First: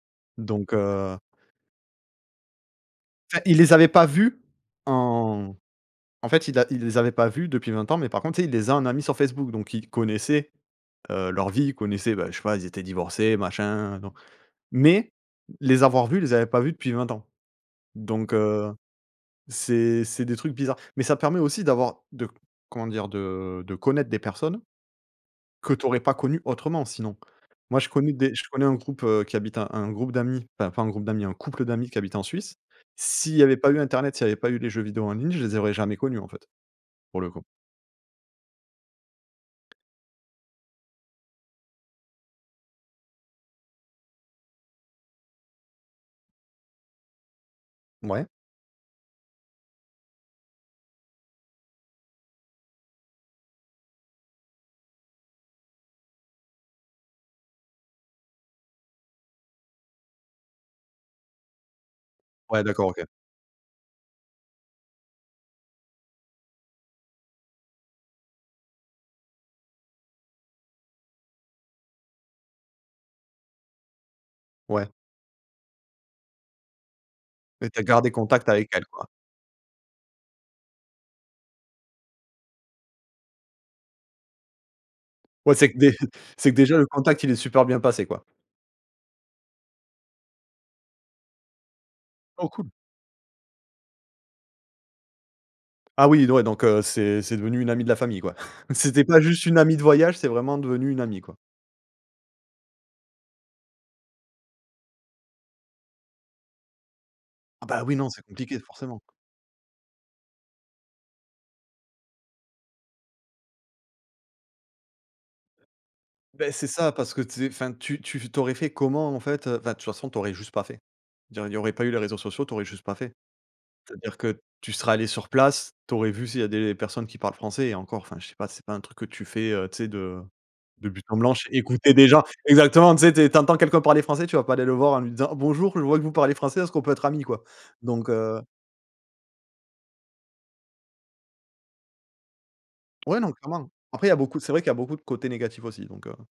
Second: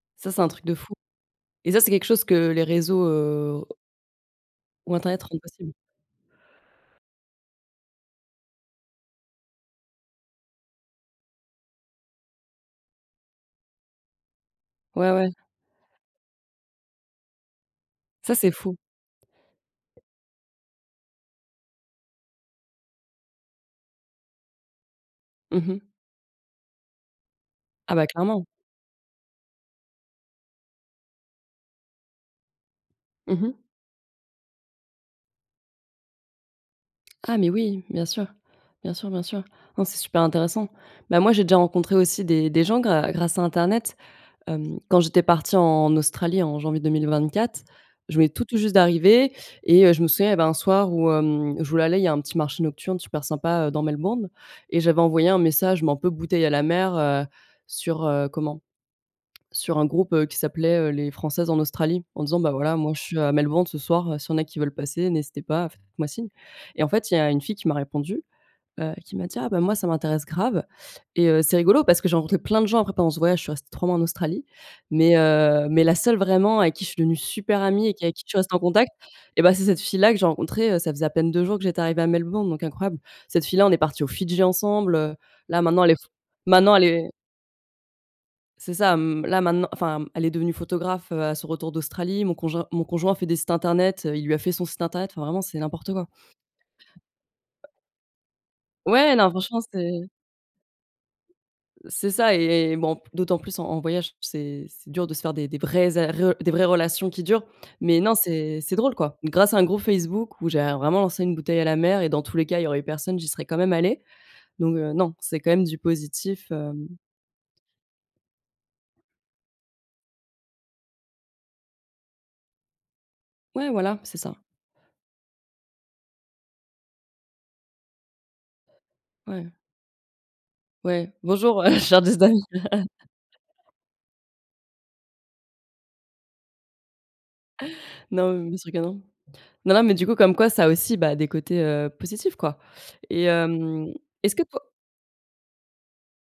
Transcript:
Ça c'est un truc Donc de fou heu et ça c'est quelque chose que les réseaux, Enfin il heu les avait pas vu ou internet rendent en possible. en fait il a il les avait pas vu depuis 20 ans mais par contre tu sais, il les a en amis sur Facebook donc il connaissait, heu, leurs vies. Il connaissait bah, je sais pas, ils étaient divorcés machin, non. Mais Ouais, ouais. les avoir vus, il les avait pas vu depuis 20 ans. Donc Ça c'est heu, fou. c'est c'est des trucs bizarres. Mais ça permet aussi d'avoir de, comment dire? De de connaître des personnes Mmh que mh. tu aurais pas connues autrement, sinon. Moi je Ah bah connais des je clairement. connais un groupe, heu, qui habite un un groupe d'amis, enfin pas un groupe d'amis, un couple d'amis, qui habitent en Suisse. S'il Mmh y avait mh. pas eu internet, s'il y avait pas eu les jeux vidéos en ligne, je les aurais jamais connus en fait, pour le Ah coup. mais oui, bien sûr, bien sûr, bien sûr. Non, c'est super intéressant. Bah moi j'ai déjà rencontré aussi des des gens grâ grâce à internet, hem, quand j'étais partie en Australie en janvier 2024, je Mouais. venais tout tout juste d'arriver et heu, je me souviens il y avait un soir où, hem, je voulais aller il y a un petit marché nocturne super sympa, heu, dans Melbourne et j'avais envoyé un message mais un peu bouteille à la mer, heu, sur heu, comment? Sur un groupe, heu, qui s'appelait, heu, les françaises en Australie. En disant: «Bah, Ouais, voilà d'accord, moi je OK. suis à Melbourne ce soir, heu, si il y en a qui veulent passer, n'hésitez pas, faites moi signe» et en fait il y a une fille qui m'a répondu, heu, qui m'a dit: «Ah bah, moi ça m'intéresse grave» et heu, c'est rigolo parce que j'ai rencontré plein de gens après pendant ce voyage, je suis restée 3 mois en Australie. Ouais. Mais heu mais la seule vraiment avec qui je suis devenue super Et tu as amie et qui gardé avec qui je suis contact restée en avec elle, contact quoi. et bah, c'est cette fille là que j'ai rencontrée, heu, ça faisait à peine 2 jours que j'étais arrivée à Melbourne, donc incroyable. Cette fille-là, on est partie aux Fidji ensemble, heu, Ouais là c'est que maintenant elle dé est f c'est que maintenant déjà elle le est contact il est super bien passé, quoi. c'est ça. M là maintenant enfin, elle est devenue photographe, heu, à son retour d'Australie. Mon Oh conjoint cool! mon conjoint fait des sites internet, heu, il lui a fait son site internet, enfin vraiment c'est n'importe quoi. Ah oui d ouais donc heu, c'est c'est devenue une amie de la famille, quoi! C'était Ouais, pas non juste une franchement amie de c'est voyage, c'est vraiment devenue une amie, quoi. c'est ça et et bon p d'autant plus en en voyage c'est c'est dur de se faire des des vraies a re des vraies relations qui durent. Ah bah, oui, Mais non non c'est compliqué, c'est c'est drôle, forcément quoi. Grâce à un groupe Facebook où j'avais vraiment lancé une bouteille à la mer et dans tous les cas il y aurait eu personne, j'y serais quand même allée. Donc heu, non, c'est quand même du Beh positif, c'est hem ça parce que tu sais enfin tu tu f tu aurais fait comment en fait, heu? Enfin de toute façon tu aurais juste pas fait. Il y aurait il y aurait pas eu les réseaux sociaux, tu aurais juste pas fait. Ouais voilà, c'est C'est-à-dire ça. que tu serais allée sur place, tu aurais vu s'il y a des personnes qui parlent français et encore, enfin je sais pas, c'est pas un truc que tu fais, Ouais. heu, tu sais de de but Ouais. en blanc, ch Bonjour, heu, je écouter cherche des gens. des amis. Exactement tu sais, tu entends quelqu'un parler français tu vas pas aller le voir en lui disant: «Bonjour je vois que vous parlez français, est-ce qu'on peut être amis quoi?» donc Non, heu mais bien sûr que non. Non, non mais du coup comme quoi ça a aussi bah, des côtés, heu, positifs, quoi Ouais, et non clairement. hem, Après il y est-ce beaucoup que c'est po vrai qu'il y a beaucoup de côtés négatifs aussi donc heu